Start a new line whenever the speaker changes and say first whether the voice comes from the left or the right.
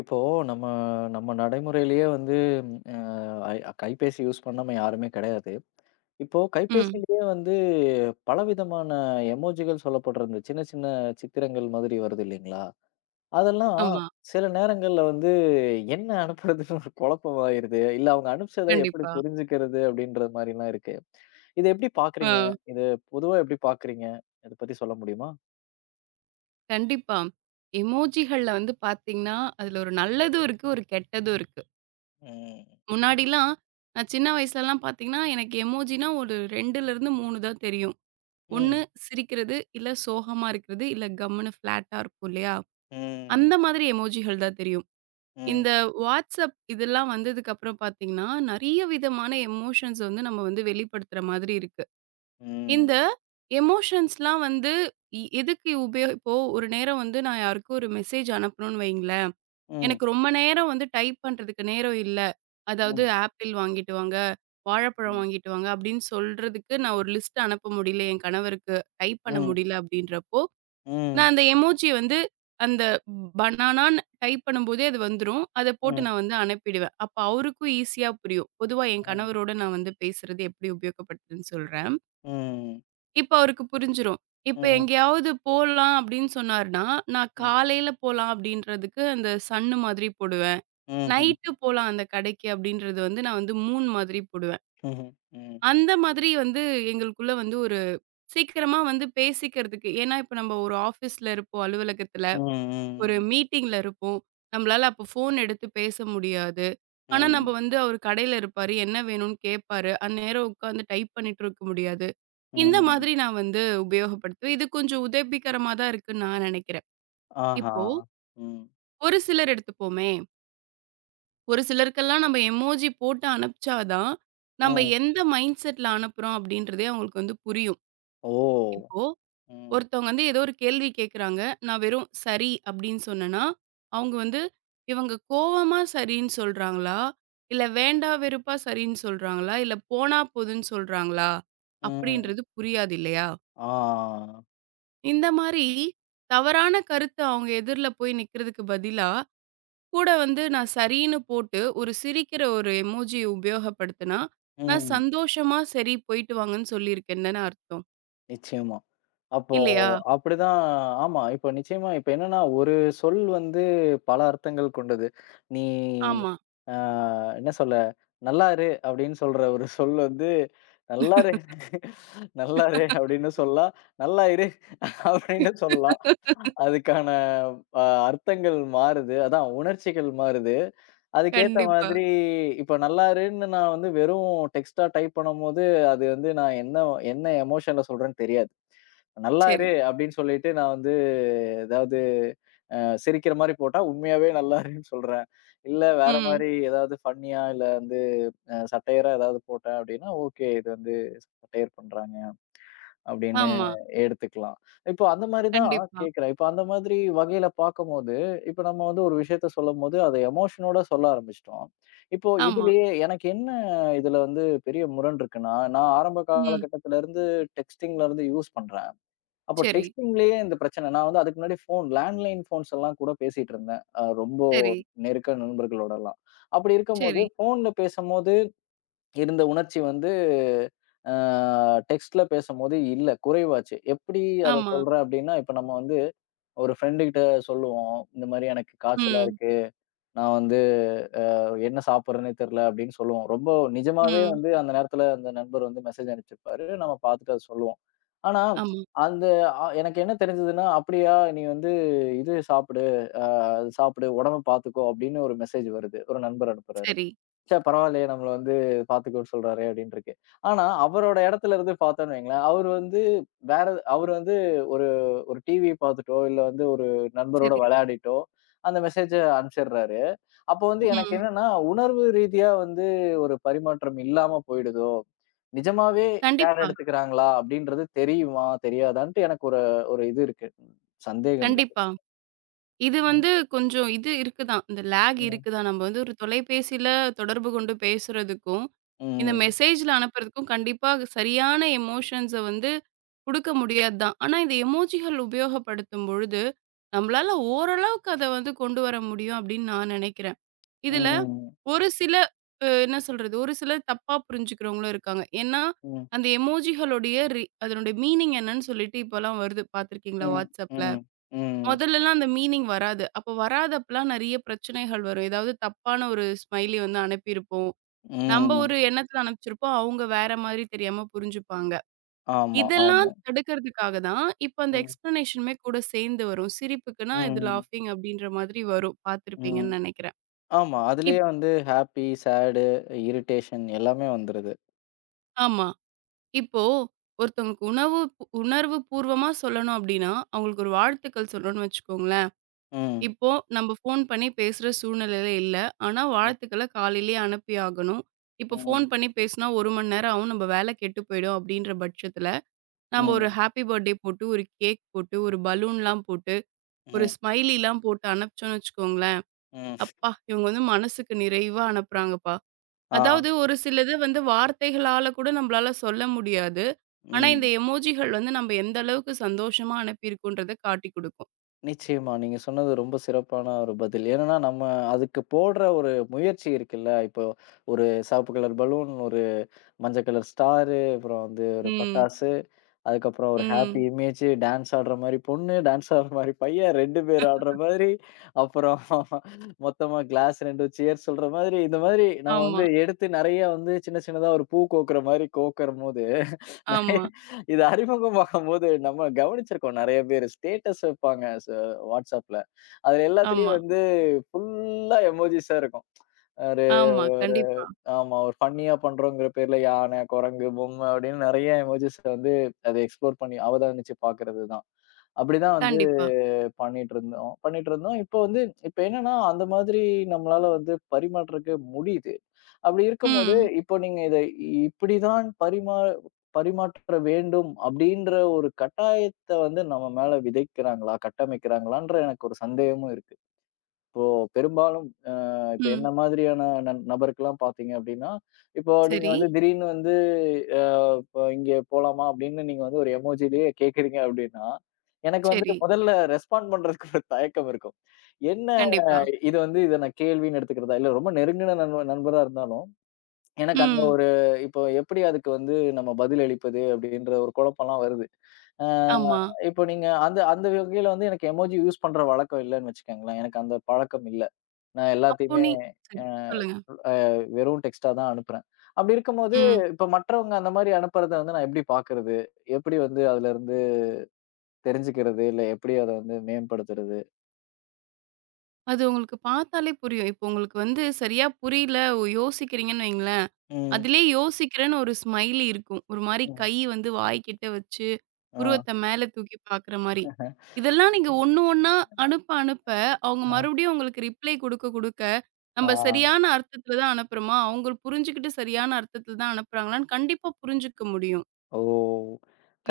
left: இப்போ நம்ம நம்ம நடைமுறையிலேயே வந்து ஐ கைபேசி யூஸ் பண்ணாம யாருமே கிடையாது. இப்போ
right: ம்.
left: கைபேசியிலேயே வந்து பலவிதமான எமோஜிகள் சொல்லப்படுற இந்த சின்ன சின்ன சித்திரங்கள் மாதிரி வருது இல்லைங்களா? அதெல்லாம்
right: ஆமா.
left: சில நேரங்கள்ல வந்து என்ன அனுப்புறதுன்னு ஒரு குழப்பம் ஆயிருது. இல்ல அவங்க அனுப்பிச்சத எப்படி
right: கண்டிப்பா.
left: புரிஞ்சுக்கிறது அப்படின்ற மாரிலாம் இருக்கு. இத எப்படி
right: ஆ.
left: பார்க்குறீங்க? இது பொதுவா எப்படி பார்க்குறீங்க? இத பத்தி சொல்ல முடியுமா?
right: கண்டிப்பா. எமோஜிகள்ல வந்து பார்த்தீங்கன்னா, அதுல ஒரு நல்லதும் இருக்கு, ஒரு கெட்டதும் இருக்கு.
left: ம்.
right: முன்னாடிலாம் நான் சின்ன வயசுலலாம் பார்த்தீங்கன்னா, எனக்கு எமோஜினா ஒரு 2லேருந்து 3 தான் தெரியும். ஒண்ணு
left: ம்.
right: சிரிக்கிறது, இல்ல சோகமா இருக்கிறது, இல்ல கம்முன்னு ஃப்ளாட்டா இருக்கும் இல்லையா?
left: ம்.
right: அந்த மாதிரி எமோஜிகள் தான் தெரியும். இந்த
left: ம்.
right: WhatsApp இதெல்லாம் வந்ததுக்கு அப்புறம் பார்த்தீங்கன்னா, நெறைய விதமான எமோஷன்ஸ் வந்து நம்ம வந்து வெளிப்படுத்துற மாதிரி இருக்கு.
left: ம்.
right: இந்த எமோஷன்ஸ்லாம் வந்து இ எதுக்கு உபயோ இப்போ ஒரு நேரம் வந்து நான் யாருக்கும் ஒரு மெசேஜ் அனுப்பணும்னு வைங்களேன்.
left: ம்.
right: எனக்கு ரொம்ப நேரம் வந்து டைப் பண்றதுக்கு நேரம் இல்ல. அதாவது
left: ம்.
right: ஆப்பிள் வாங்கிட்டு வாங்க, வாழைப்பழம்
left: ம்.
right: வாங்கிட்டு வாங்க அப்படின்னு சொல்றதுக்கு நான் ஒரு லிஸ்ட் அனுப்ப முடியல. என் கணவருக்கு டைப் பண்ண
left: ம்,
right: முடியல அப்படின்றப்போ,
left: ம்,
right: நான் அந்த எமோஜி வந்து அந்த பனானான்னு டைப் பண்ணும்போதே அது வந்துரும். அத போட்டு
left: ம்,
right: நான் வந்து அனுப்பிடுவேன். அப்ப அவருக்கும் ஈஸியா புரியும். பொதுவா என்
left: ம்,
right: கணவரோட நான் வந்து பேசுறது எப்படி உபயோகப்படுதுன்னு சொல்றேன்.
left: ம்,
right: இப்ப அவருக்கு புரிஞ்சிரும். இப்ப
left: ம்,
right: எங்கேயாவது போலாம் அப்படின்னு சொன்னாருன்னா, நான்
left: ம்,
right: காலையில போலாம் அப்படின்றதுக்கு அந்த சன்னு மாதிரி போடுவேன். நைட்டு
left: ம்ஹ்ம்,
right: போலாம் அந்த கடைக்கு அப்படின்றது வந்து நான் வந்து மூன் மாதிரி போடுவேன்.
left: ம்ஹ்ம், ம்,
right: அந்த மாதிரி வந்து எங்களுக்குள்ள வந்து ஒரு சீக்கிரமா வந்து பேசிக்கிறதுக்கு ஏன்னா இப்ப நம்ம ஒரு ஆஃபீஸ்ல இருப்போம், அலுவலகத்துல.
left: ம்,
right: ஒரு
left: ம்,
right: மீட்டிங்ல இருப்போம். நம்மளால அப்ப ஃபோன் எடுத்து பேச முடியாது. ஆனா, நம்ப
left: ம்,
right: வந்து அவரு கடையில இருப்பாரு. என்ன வேணும்னு கேட்பாரு. அந்நேரம் உட்காந்து டைப் பண்ணிட்டு இருக்க முடியாது. இந்த
left: ம்,
right: மாதிரி நான் வந்து உபயோகப்படுத்துவேன். இது கொஞ்சம் உதவிகரமா தான் இருக்குன்னு நான் நெனைக்கிறேன்.
left: அஹா,
right: இப்போ
left: ம்,
right: ஒரு சிலர் எடுத்துப்போமே, ஒரு சிலருக்கெல்லாம் நம்ம எமோஜி போட்டு அனுப்பிச்சா தான், நம்ம
left: ம்,
right: எந்த மைண்ட் செட்ல அனுப்புறோம் அப்படின்றதே அவங்களுக்கு வந்து புரியும்.
left: ஓ,
right: இப்போ
left: ம்,
right: ஒருத்தவங்க வந்து ஏதோ ஒரு கேள்வி கேட்குறாங்க. நான் வெறும் சரி அப்படின்னு சொன்னேன்னா, அவங்க வந்து இவங்க கோவமா சரின்னு சொல்றாங்களா? இல்ல வேண்டா வெறுப்பா சரின்னு சொல்றாங்களா? இல்ல போனா போதுன்னு சொல்றாங்களா?
left: ம்,
right: அப்படின்றது புரியாது இல்லையா?
left: ஆ,
right: இந்த மாரி தவறான கருத்து அவங்க எதிர்ல போய் நிக்கிறதுக்கு பதிலா, கூட வந்து நான் சரின்னு போட்டு ஒரு சிரிக்கிற ஒரு எமோஜி உபயோகப்படுத்தினா, நான்
left: ம்,
right: சந்தோஷமா சரி போயிட்டு வாங்கன்னு சொல்லியிருக்கேன் தானே அர்த்தம்.
left: இச்செம் அப்போ
right: இல்லையா?
left: அப்படிதான் ஆமா. இப்போ நிச்சயமா இப்ப என்னன்னா, ஒரு சொல் வந்து பல அர்த்தங்கள் கொண்டது. நீ
right: ஆமா.
left: அ என்ன சொல்ல? "நல்லா இரு" அப்படின்னு சொல்ற ஒரு சொல் வந்து, "நல்லா இரு நல்லா இரு" அப்படின்னு சொல்லலாம். "நல்லா இரு" அப்படின்னு சொல்லலாம். அதுக்கான அ அர்த்தங்கள் மாறுது. அதான் உணர்ச்சிகள் மாறுது. அதுக்கேத்த
right: கண்டிப்பா.
left: மாதிரி இப்ப நல்லாருன்னு நான் வந்து வெறும் டெக்ஸ்ட்டா டைப் பண்ணும்போது, அது வந்து நான் என்ன என்ன எமோஷன்ல சொல்றேன்னு தெரியாது.
right: சரி.
left: "நல்லாரு" அப்படின்னு சொல்லிட்டு நான் வந்து ஏதாவது அ சிரிக்கிற மாரி போட்டா, உண்மையாவே நல்லாருன்னு சொல்றேன். இல்ல வேற
right: ம்.
left: மாரி ஏதாவது ஃபன்னியா இல்ல வந்து சட்டையரா ஏதாவது போட்டேன் அப்படின்னா, "ஓகே இது வந்து சட்டையர் பண்றாங்க." அப்படின்னு
right: ஆமா.
left: எடுத்துக்கலாம். இப்போ அந்த மாரி தான்
right: கண்டிப்பா.
left: கேட்கிறேன். இப்போ அந்த மாதிரி வகையில பார்க்கும்போது, இப்போ நம்ம வந்து ஒரு விஷயத்த சொல்லும்போது, அத எமோஷனோட சொல்ல ஆரம்பிச்சுட்டோம். இப்போ
right: ஆமா.
left: இதுலயே எனக்கு என்ன இதுல வந்து பெரிய முரண் இருக்குன்னா, நான் ஆரம்ப
right: ம்.
left: காலகட்டத்துல இருந்து டெக்ஸ்டிங்ல இருந்து யூஸ் பண்றேன். அப்போ
right: சரி,
left: டெக்ஸ்டிங்லேயே இந்த பிரச்சனை. நான் வந்து அதுக்கு முன்னாடி ஃபோன் லேண்ட்லைன் ஃபோன்ஸ் எல்லாம் கூட பேசிட்டு இருந்தேன். ரொம்ப
right: சரி,
left: நெருக்க நண்பர்களோடலாம். அப்படி இருக்கும்போது,
right: சரி.
left: ஃபோன்ல பேசும்போது இருந்த உணர்ச்சி வந்து அ டெக்ஸ்ட்ல பேசும்போது இல்ல, குறைவாச்சு. எப்படி அத
right: ஆமா.
left: சொல்றேன் அப்படின்னா, இப்ப நம்ம வந்து ஒரு ஃப்ரெண்டு கிட்ட சொல்லுவோம். இந்த மாரி எனக்கு காய்ச்சலா
right: ம்,
left: இருக்கு. நான் வந்து என்ன சாப்பிடுறேன்னே தெரியல அப்படின்னு சொல்லுவோம். ரொம்ப நிஜமாவே
right: ம்.
left: வந்து அந்த நேரத்துல அந்த நண்பர் வந்து மெசேஜ் அனுப்பிச்சிருப்பாரு. நம்ம பார்த்துட்டு அத சொல்லுவோம். ஆனா
right: ஆமா.
left: அந்த எனக்கு என்ன தெரிஞ்சதுன்னா, அப்படியா நீ வந்து இது சாப்பிடு, அ சாப்பிடு, உடம்ப பார்த்துக்கோ அப்படின்னு ஒரு மெசேஜ் வருது. ஒரு நண்பர் அனுப்புறாரு.
right: சரி,
left: ச்சே! பரவாயில்லையே நம்மள வந்து பார்த்துக்கோன்னு சொல்றாரே அப்படின்னு இருக்கு. ஆனா, அவரோட இடத்துல இருந்து பார்த்தோம்ன்னு வையுங்களேன், அவரு வந்து வேற அவரு வந்து ஒரு ஒரு டிவி பார்த்துட்டோ, இல்ல வந்து ஒரு நண்பரோட
right: சரி.
left: விளையாடிட்டோ, அந்த மெசேஜ அனுப்பிச்சிடுறாரு. அப்போ வந்து எனக்கு
right: ம்.
left: என்னன்னா, உணர்வு ரீதியா வந்து ஒரு பரிமாற்றம் இல்லாம போயிடுதோ, நிஜமாவே கேர்
right: கண்டிப்பா,
left: எடுத்துக்கிறாங்களா அப்படின்றது தெரியுமா, தெரியாதான்ட்டு எனக்கு ஒரு ஒரு இது இருக்கு. சந்தேகம் இருக்கு.
right: கண்டிப்பா. இது
left: ம்,
right: வந்து கொஞ்சம் இது இருக்கு தான். இந்த லேக் இருக்கு தான். நம்ம வந்து ஒரு தொலைபேசியில தொடர்பு கொண்டு பேசுறதுக்கும், இந்த
left: ம்,
right: மெசேஜ்ல அனுப்புறதுக்கும் கண்டிப்பா சரியான எமோஷன்ஸ வந்து குடுக்க முடியாது தான். ஆனா, இந்த எமோஜிகள் உபயோகப்படுத்தும் பொழுது, நம்மளால ஓரளவுக்கு அத வந்து கொண்டு வர முடியும் அப்படின்னு நான் நெனைக்கிறேன்.
left: ம்,
right: இதுல
left: ம்,
right: ஒரு சில என்ன சொல்றது? ஒரு சிலர் தப்பா புரிஞ்சுக்கிறவங்களும் இருக்காங்க. ஏன்னா,
left: ம்,
right: அந்த எமோஜிகளுடைய அதனுடைய மீனிங் என்னன்னு சொல்லிட்டு இப்பலாம் வருது பார்த்துருக்கீங்களா
left: ம்,
right: WhatsAppல?
left: ம், ம்,
right: முதல்லலாம் அந்த மீனிங் வராது. அப்போ வராதப்பலாம் நெறைய பிரச்சனைகள் வரும். ஏதாவது தப்பான ஒரு ஸ்மைலி வந்து அனுப்பியிருப்போம். நம்ப
left: ம்.
right: ஒரு எண்ணத்துல அனுப்பிச்சிருப்போம். அவங்க வேற மாதிரி தெரியாம புரிஞ்சுப்பாங்க.
left: ஆமா,
right: இதெல்லாம்
left: ஆமா.
right: தடுக்கிறதுக்காக தான், இப்ப அந்த
left: ம்,
right: எக்ஸ்ப்ளனேஷனுமே கூட சேர்ந்து வரும். சிரிப்புக்குன்னா இது
left: ம்,
right: லாஃபிங் அப்படின்ற மாதிரி வரும்.
left: ம்.
right: பார்த்துருப்பீங்கன்னு நெனைக்கிறேன்.
left: ஆமா. அதுலயே
right: இப்
left: வந்து ஹாப்பி, சேடு, இரிட்டேஷன் எல்லாமே வந்துருது.
right: ஆமா. இப்போ ஒருத்தவங்களுக்கு உணர்வு பூர்வமா சொல்லணும் அப்படின்னா அவங்களுக்கு ஒரு வாழ்த்துக்கள் சொல்லணும்னு வச்சுக்கோங்களேன்.
left: ம்,
right: இப்போ நம்ம ஃபோன் பண்ணி பேசுற சூழ்நிலையில இல்ல. ஆனா
left: ம்,
right: வாழ்த்துக்களை காலையிலேயே அனுப்பி ஆகணும். இப்போ ஃபோன்
left: ம்,
right: பண்ணி பேசினா ஒரு மணி நேரம் ஆகும், நம்ம வேலை கெட்டு போயிடும் அப்படின்ற பட்சத்துல நம்ம ஒரு
left: ம்,
right: ஹாப்பி பர்த்டே போட்டு ஒரு கேக் போட்டு ஒரு பலூன்லாம் போட்டு ஒரு
left: ம்,
right: ஸ்மைலிலாம் போட்டு அனுப்பிச்சோம்னு வச்சுக்கோங்களேன்.
left: ம்.
right: அப்பா இவங்க வந்து மனசுக்கு நிறைவா அனுப்புறாங்கப்பா.
left: ஆ,
right: அதாவது ஒரு சிலது வந்து வார்த்தைகளால கூட நம்மளால சொல்ல முடியாது. ஆனா, இந்த
left: ம்.
right: எமோஜிகள் வந்து நம்ம எந்த அளவுக்கு சந்தோஷமா அனுப்பியிருக்கோன்றத காட்டிக் குடுக்கும்.
left: நிச்சயமா. நீங்க சொன்னது ரொம்ப சிறப்பான ஒரு பதில். ஏன்னா, நம்ம அதுக்கு போடுற ஒரு முயற்சி இருக்குல்ல. இப்போ ஒரு சிவப்பு கலர் பலூன், ஒரு மஞ்ச கலர் ஸ்டாரு, அப்புறம் வந்து ஒரு
right: ம்.
left: பட்டாசு, அதுக்கப்புறம் ஒரு ஹாப்பி
right: ம்.
left: இமேஜ், டான்ஸ் ஆடுற மாரி பொண்ணு, டான்ஸ் ஆடுற மாரி பையன் 2 பேர் ஆடுற மாதிரி, அப்புறம் மொத்தமா கிளாஸ் 2 சியர் சொல்ற மாதிரி, இந்த மாதிரி நம்ம
right: ஆமா,
left: வந்து எடுத்து நெறைய வந்து சின்ன சின்னதா ஒரு பூ கோக்குற மாரி கோக்குறம்போது நிறைய
right: ஆமா,
left: இது அறிமுகமாகும்போது நம்ம கவனிச்சிருக்கோம் நெறைய பேரு. ஸ்டேட்டஸ் வைப்பாங்க WhatsAppல. அதுல
right: ஆமா,
left: எல்லாத்துலயும் வந்து ஃபுல்லா எமோஜிஸா இருக்கும். ஒரு
right: ஆமா.
left: ஒரு
right: கண்டிப்பா,
left: ஆமா. ஒரு ஃபன்னியா பண்றோங்கிற பேர்ல யானை, குரங்கு, பொம்மை அப்படின்னு நெறைய எமோஜிஸ வந்து அத எக்ஸ்ப்ளோர் பண்ணி அவதானிச்சு பார்க்கிறது தான். அப்படிதான் வந்து
right: கண்டிப்பா.
left: பண்ணிட்டு இருந்தோம் பண்ணிட்டு இருந்தோம். இப்போ வந்து இப்ப என்னன்னா அந்த மாதிரி நம்மளால வந்து பரிமாற்றக்கு முடியுது. அப்படி இருக்கும்போது,
right: ம்,
left: இப்போ நீங்க இதை இப்படிதான் பரிமாற்ற வேண்டும் அப்படின்ற ஒரு கட்டாயத்த வந்து நம்ம மேல விதைக்கிறாங்களா? கட்டமைக்கிறாங்களான்ற எனக்கு ஒரு சந்தேகமும் இருக்கு. இப்போ பெரும்பாலும் இப்ப
right: ம்.
left: என்ன மாதிரியான நபருக்கெல்லாம் பார்த்தீங்க அப்படின்னா, இப்போ நீங்க
right: சரி,
left: வந்து திடீர்னு வந்து அ இப்போ இங்கே போலாமா அப்படின்னு நீங்க வந்து ஒரு எமோஜிலயே கேட்கிறீங்க அப்படின்னா, எனக்கு வந்து
right: சரி.
left: முதல்ல ரெஸ்பாண்ட் பண்றதுக்கு ஒரு தயக்கம் இருக்கும். என்ன
right: கண்டிப்பா.
left: இது வந்து இத நான் கேள்வின்னு எடுத்துக்கிறதா? இல்ல ரொம்ப நெருங்கின நண்பரா இருந்தாலும் எனக்கு அந்த
right: ம்.
left: ஒரு இப்போ எப்படி அதுக்கு வந்து நம்ம பதில் அளிப்பது அப்படின்ற ஒரு குழப்பம்லாம் வருது. அ
right: ஆமா.
left: இப்போ நீங்க அந்த அந்த வகையில வந்து எனக்கு எமோஜி யூஸ் பண்ற வழக்கம் இல்லன்னு வச்சுக்கோங்களேன். எனக்கு அந்த பழக்கம் இல்ல. நான்
right: அப்போ
left: எல்லாத்தையுமே
right: நீ சரி,
left: அ
right: சொல்லுங்க.
left: அ வெறும் டெக்ஸ்ட்டா தான் அனுப்புறேன். அப்படி இருக்கும்போது
right: ம்.
left: இப்ப மற்றவங்க அந்த மாரி அனுப்புறத வந்து நான் எப்படி பார்க்கறது? எப்படி வந்து அதுலருந்து தெரிஞ்சுக்கிறது? இல்ல எப்படி அத வந்து மேம்படுத்துறது?
right: அது உங்களுக்கு பார்த்தாலே புரியும். இப்போ உங்களுக்கு வந்து சரியா புரியல, ஒ யோசிக்கிறீங்கன்னு வைங்களேன்,
left: ம்.
right: அதிலயே யோசிக்கிறேன்னு ஒரு ஸ்மைலி இருக்கும். ஒரு மாரி
left: ம்.
right: கை வந்து வாய்க்கிட்ட வச்சு
left: ஆ.
right: உருவத்த மேல தூக்கி பாக்குற மாரி. இதெல்லாம் நீங்க ஒண்ணு ஒண்ணா அனுப்ப அனுப்ப, அவங்க
left: ஆ.
right: மறுபடியும் உங்களுக்கு ரிப்ளை குடுக்க குடுக்க,
left: ஆ.
right: நம்ம சரியான அர்த்தத்துல தான் அனுப்புறோமா? அவங்க புரிஞ்சுகிட்டு சரியான அர்த்தத்துல தான் அனுப்புறாங்களான்னு கண்டிப்பா புரிஞ்சுக்க முடியும்.
left: ஓ!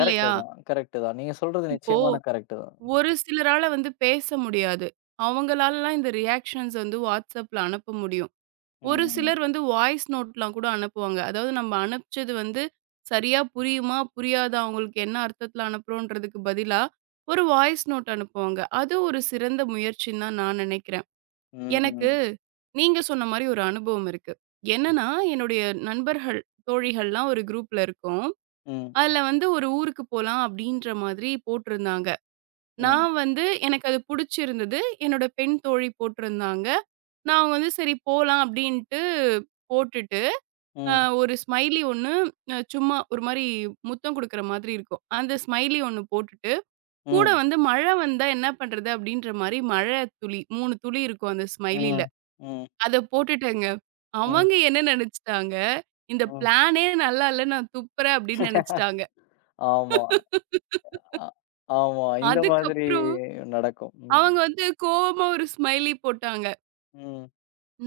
right: இல்லையா?
left: தான். கரெக்ட்டு தான். நீங்க சொல்றது
right: இப்போ
left: நிச்சயமான கரெக்ட்டு தான்.
right: ஒரு சிலரால வந்து பேச முடியாது. அவங்களாலலாம் இந்த ரியாக்ஷன்ஸ் வந்து WhatsAppல அனுப்ப முடியும். ஒரு
left: హ్మ్.
right: சிலர் வந்து வாய்ஸ் நோட்லாம் கூட அனுப்புவாங்க. அதாவது நம்ம அனுப்பிச்சது வந்து சரியா புரியுமா? புரியாதா? அவங்களுக்கு என்ன அர்த்தத்தில அனுப்புறோன்றதுக்கு பதிலா, ஒரு வாய்ஸ் நோட் அனுப்புவாங்க. அது ஒரு சிறந்த முயற்சின்னு தான் நான் நினைக்கிறேன்.
left: హ్మ్.
right: எனக்கு நீங்க சொன்ன மாரி ஒரு அனுபவம் இருக்கு.
left: హ్మ్.
right: என்னன்னா, என்னுடைய நண்பர்கள், தோழிகள்லாம் ஒரு குரூப்ல இருக்கோம்.
left: హ్మ్.
right: அதில வந்து ஒரு ஊருக்கு போலாம் அப்படின்ற மாதிரி போட்டிருந்தாங்க.
left: ம். ம்.
right: நான் வந்து எனக்கு அது புடிச்சிருந்தது. என்னோட பெண் தோழி போட்டிருந்தாங்க. நான் அவங்க வந்து சரி போலாம் அப்படின்ட்டு போட்டுட்டு அ
left: ம்.
right: ஒரு ஸ்மைலி ஒண்ணு, சும்மா ஒரு மாரி முத்தம் குடுக்குற மாதிரி இருக்கும். அந்த ஸ்மைலி ஒண்ணு போட்டுட்டு, கூட வந்து மழை வந்தா என்ன பண்றது? அப்டின்ற மாரி மழை துளி 3 துளி இருக்கும் அந்த ஸ்மைலில.
left: ம். ம்.
right: அத போட்டுட்டேங்க.
left: ம்.
right: அவங்க என்ன நெனச்சுட்டாங்க, இந்த பிளானே நல்லா இல்ல நான் துப்புறேன் அப்டின்னு நெனச்சுட்டாங்க.
left: ஆமா. அ ஆமா. இந்த மாதிரி
right: அதுக்கப்புறம்
left: நடக்கும். ம்.
right: அவங்க வந்து கோவமா ஒரு ஸ்மைலி போட்டாங்க.
left: ம்.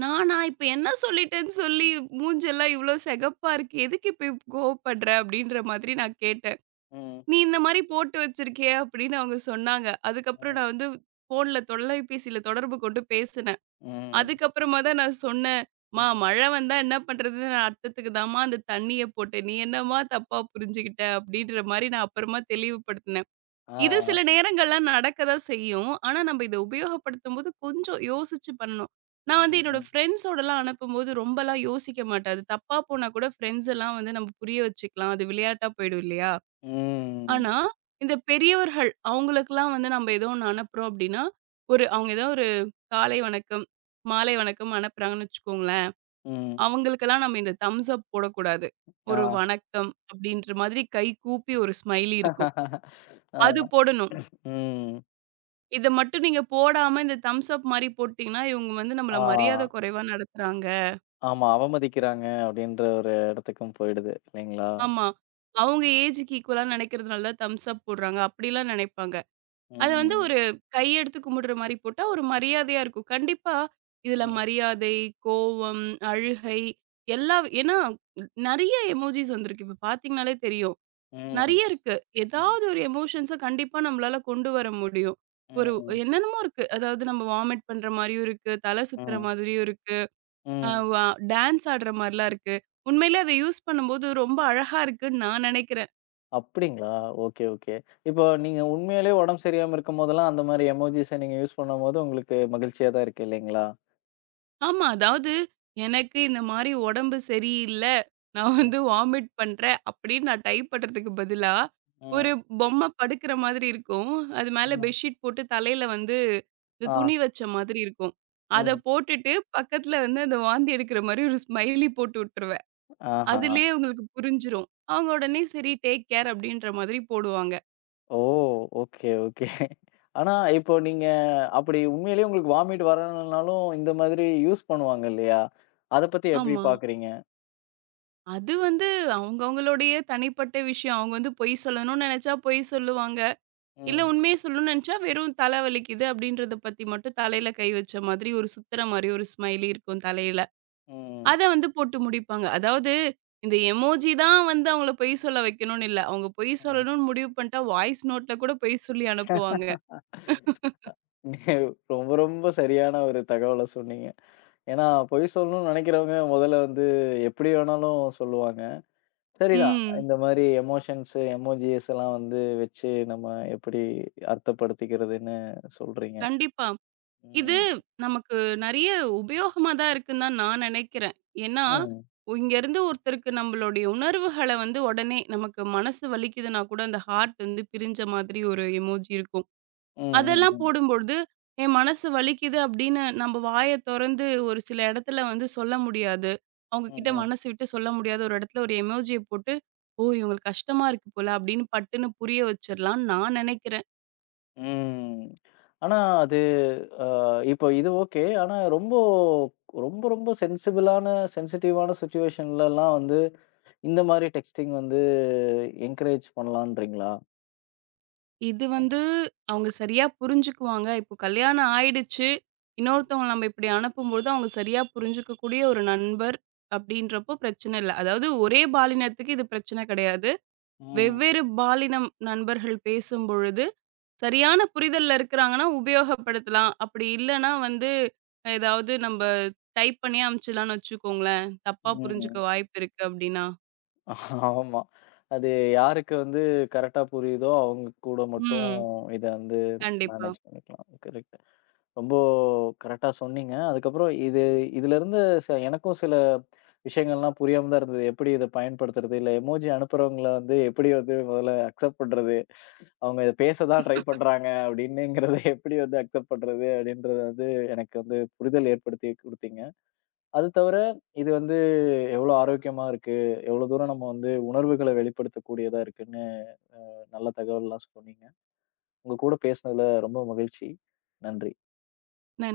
right: நானா இப்ப என்ன சொல்லிட்டேன்னு சொல்லி மூஞ்செல்லாம் இவ்ளோ செகப்பா இருக்கு. எதுக்கு இப்ப கோவப்படுற? அப்டின்ற மாதிரி நான் கேட்டேன்.
left: ம்.
right: நீ இந்த மாரி போட்டு வச்சிருக்கியே அப்படின்னு அவங்க சொன்னாங்க. அதுக்கப்புறம்
left: ம்.
right: நான் வந்து ஃபோன்ல தொலைபேசியில தொடர்பு கொண்டு பேசினேன்.
left: ம்.
right: அதுக்கப்புறமா தான் நான் சொன்னேன், "ம்மா
left: ம்.
right: மழை வந்தா என்ன பண்றதுன்னு நான் அர்த்தத்துக்கு தாம்மா அந்த தண்ணிய போட்டேன். நீ என்னம்மா தப்பா புரிஞ்சுகிட்ட?" அப்படின்ற மாரி நான் அப்புறமா தெளிவுபடுத்தினேன். இது
left: ஆ.
right: சில நேரங்கள்லாம் நடக்க தான் செய்யும். ஆனா நம்ம இத உபயோகப்படுத்தும்போது கொஞ்சம் யோசிச்சு பண்ணணும். நான் வந்து என்னோட
left: ம்.
right: ஃப்ரெண்ட்ஸோடலாம் அனுப்பும்போது ரொம்பலாம் யோசிக்க மாட்டேன். அது தப்பா போனா கூட ஃப்ரெண்ட்ஸ் எல்லாம் வந்து நம்ம புரிய வச்சுக்கலாம். அது விளையாட்டா போயிடும் இல்லையா?
left: ம்.
right: ஆனா, இந்த பெரியவர்கள் அவங்களுக்கெல்லாம் வந்து நம்ம ஏதோ ஒண்ணு அனுப்புறோம் அப்படின்னா, ஒரு அவங்க ஏதோ ஒரு காலை வணக்கம், மாலை வணக்கம் அனுப்புறாங்கன்னு வச்சுக்கோங்களேன்.
left: ம்.
right: அவங்களுக்கெல்லாம் நம்ம இந்த தம்ஸ் அப் போடக்கூடாது.
left: ஆ.
right: ஒரு வணக்கம் அப்படின்ற மாதிரி கை கூப்பி ஒரு ஸ்மைலி இருக்கும். அது
left: ஆ.
right: போடணும்.
left: ம்.
right: இத மட்டும் நீங்க போடாம இந்த தம்ஸ் அப் மாரி போட்டீங்கன்னா, இவங்க வந்து
left: ஆ.
right: நம்மள மரியாதை குறைவா நடத்துறாங்க.
left: ஆமா. அவமதிக்கிறாங்க அப்படின்ற ஒரு இடத்துக்கும் போயிடுது இல்லைங்களா?
right: ஆமா. அவங்க ஏஜ்க்கு ஈக்குவலா நினைக்கிறதுனால தான் தம்ஸ் அப் போடுறாங்க. அப்படிலாம் நினைப்பாங்க. அத வந்து
left: ம்.
right: ஒரு கையெடுத்து கும்பிடுற மாரி போட்டா, ஒரு மரியாதையா இருக்கும். கண்டிப்பா இதுல
left: ம்.
right: மரியாதை, கோவம், அழுகை எல்லா ஏன்னா நெறைய எமோஜிஸ் வந்திருக்கு. இப்ப பார்த்தீங்கனாலே தெரியும்.
left: ம்.
right: நெறைய இருக்கு.
left: ம்.
right: ஏதாவது ஒரு எமோஷன்ஸ கண்டிப்பா நம்மளால கொண்டு வர முடியும். ஒரு
left: ம்.
right: என்னென்னமோ இருக்கு. அதாவது நம்ம வாமிட் பண்ற மாரியும் இருக்கு. தலை சுத்துற
left: ம்.
right: மாதிரியும் இருக்கு. அ
left: ம்.
right: வ டான்ஸ் ஆடுற மாரிலாம் இருக்கு. உண்மையிலே அத யூஸ் பண்ணும்போது ரொம்ப அழகா இருக்குன்னு நான் நெனைக்கிறேன்.
left: அப்படிங்களா? Okay, okay. இப்போ நீங்க உண்மையிலேயே உடம்பு சரியில்லாம இருக்கும்போதெல்லாம், அந்த மாரி எமோஜிஸ நீங்க யூஸ் பண்ணும்போது, உங்களுக்கு மகிழ்ச்சியா தான் இருக்கு இல்லைங்களா?
right: ஆமா. அதாவது எனக்கு இந்த மாரி உடம்பு சரியில்ல. நான்
left: ம்,
right: வந்து வாமிட் பண்றேன் அப்படின்னு நான் டைப் பண்றதுக்கு பதிலா, ஒரு
left: ம்,
right: பொம்மை படுக்கிற மாதிரி இருக்கும். அது மேல
left: ம்.
right: பெட்ஷீட் போட்டு தலையில வந்து இந்த
left: ஆ,
right: துணி வச்ச மாதிரி இருக்கும். அத
left: ம்.
right: போட்டுட்டு பக்கத்துல வந்து அந்த வாந்தி எடுக்கிற மாரி ஒரு ஸ்மைலி போட்டு விட்டுருவேன்.
left: ஆஹா.
right: அதிலேயே அவங்களுக்கு புரிஞ்சிரும். அவங்க உடனே சரி டேக் கேர் அப்படின்ற மாதிரி போடுவாங்க.
left: ஓ! Okay, okay. ஆனா, இப்போ நீங்க அப்படி உண்மையிலேயே உங்களுக்கு வாமிட் வரலனாலும், இந்த மாதிரி யூஸ் பண்ணுவாங்க இல்லையா? அத பத்தி எப்படி
right: ஆமா.
left: பார்க்குறீங்க?
right: அது வந்து அவங்கவங்களுடைய தனிப்பட்ட விஷயம். அவங்க வந்து பொய் சொல்லணும்னு நெனைச்சா பொய் சொல்லுவாங்க. இல்ல
left: ம்,
right: உண்மைய சொல்லணும்னு நெனச்சா, வெறும் தல வலிக்குது அப்டின்றத பத்தி மட்டும் தலையில கை வச்ச மாதிரி ஒரு சுத்துற மாரி ஒரு ஸ்மைலி இருக்கும் தலையில.
left: ம்,
right: அத வந்து போட்டு முடிப்பாங்க. அதாவது இந்த எமோஜி தான் வந்து அவங்கள பொய் சொல்ல வைக்கணும்னு இல்ல. அவங்க பொய்
left: ம்.
right: சொல்லணும்னு முடிவு பண்ணிட்டா, வாய்ஸ் நோட்ல கூட பொய் சொல்லி அனுப்புவாங்க.
left: நீங்க ரொம்ப, ரொம்ப சரியான ஒரு தகவல சொன்னீங்க. ஏன்னா, பொய் சொல்லணும்னு நெனைக்கிறவங்க, முதல்ல வந்து எப்படி வேணாலும் சொல்லுவாங்க. சரிதான்.
right: ம்.
left: இந்த மாரி எமோஷன்ஸ், எமோஜிஸ் எல்லாம் வந்து வச்சு நம்ம எப்படி அர்த்தப்படுத்திக்கிறதுன்னு சொல்றீங்க.
right: கண்டிப்பா. இது
left: ம்.
right: நமக்கு நெறைய உபயோகமா தான் இருக்குன்னு தான் நான் நெனைக்கிறேன். ஏன்னா,
left: ம்.
right: இங்கேருந்து ஒருத்தருக்கு நம்மளுடைய உணர்வுகள வந்து உடனே நமக்கு மனசு வலிக்குதுன்னா கூட அந்த ஹார்ட் வந்து பிரிஞ்ச மாதிரி ஒரு எமோஜி இருக்கும்.
left: ம். ம்.
right: அதெல்லாம்
left: ம்.
right: போடும்பொழுது, என் மனசு வலிக்குது அப்படின்னு நம்ம வாய தொறந்து ஒரு சில இடத்துல வந்து சொல்ல முடியாது. அவங்க
left: ம்.
right: கிட்ட
left: ம்.
right: மனசு விட்டு சொல்ல முடியாத ஒரு இடத்துல ஒரு எமோஜிய போட்டு, "ஓ! இவங்களுக்கு கஷ்டமா இருக்கு போல" அப்படின்னு பட்டுன்னு புரிய வச்சிரலாம்ன்னு நான் நெனைக்கிறேன்.
left: ம். ஆனா அது அ இப்போ இது ஓகே. ஆனா ரொம்ப ரொம்ப ரொம்ப சென்சிபிளான சென்சிட்டிவான சிச்சுவேஷன்லலாம் வந்து இந்த மாரி டெக்ஸ்டிங் வந்து என்கரேஜ் பண்ணலான்றீங்களா?
right: இது வந்து அவங்க சரியா புரிஞ்சுக்குவாங்க. இப்போ கல்யாணம் ஆயிடுச்சு. இன்னொருத்தவங்கள நம்ம இப்படி அனுப்பும்போது, அவங்க சரியா புரிஞ்சுக்கக்கூடிய ஒரு நண்பர் அப்படின்றப்போ பிரச்சனை இல்ல. அதாவது ஒரே பாலினத்துக்கு இது பிரச்சனை கிடையாது.
left: ம்.
right: வெவ்வேறு பாலினம் நண்பர்கள் பேசும்பொழுது சரியான புரிதல்ல இருக்கிறாங்கன்னா, உபயோகப்படுத்தலாம். அப்படி இல்லன்னா வந்து, ஏதாவது நம்ப டைப் பண்ணி அனுப்பிச்சிடலாம்னு வச்சுக்கோங்களேன். தப்பா புரிஞ்சுக்க
left: ம்.
right: வாய்ப்பு இருக்கு அப்படின்னா.
left: ஆமா. அது யாருக்கு வந்து கரெக்ட்டா புரியுதோ, அவங்க கூட மட்டும்
right: ம்.
left: இத வந்து
right: கண்டிப்பா.
left: மேனேஜ் பண்ணிக்கலாம். கரெக்ட். ரொம்ப கரெக்ட்டா சொன்னீங்க. அதுக்கப்புறம் இது இதிலிருந்து எனக்கும் சில விஷயங்கள்லாம் புரியாம தான் இருந்தது. எப்படி இத பயன்படுத்துறது? இல்ல எமோஜி அனுப்புறவங்கள வந்து எப்படி வந்து முதல்ல அக்செப்ட் பண்றது? அவங்க இத பேச தான் ட்ரை பண்றாங்க அப்படின்னுங்கிறத எப்படி வந்து அக்செப்ட் பண்றது? அப்படின்றத வந்து எனக்கு வந்து புரிதல் ஏற்படுத்தி குடுத்தீங்க. அது தவிர இது வந்து எவ்வளோ ஆரோக்கியமா இருக்கு, எவ்வளோ தூரம் நம்ம வந்து உணர்வுகள வெளிப்படுத்தக்கூடியதா இருக்குன்னு நல்ல தகவல்லாம் சொன்னீங்க. உங்க கூட பேசினதுல ரொம்ப மகிழ்ச்சி. நன்றி.
right: நன்றி.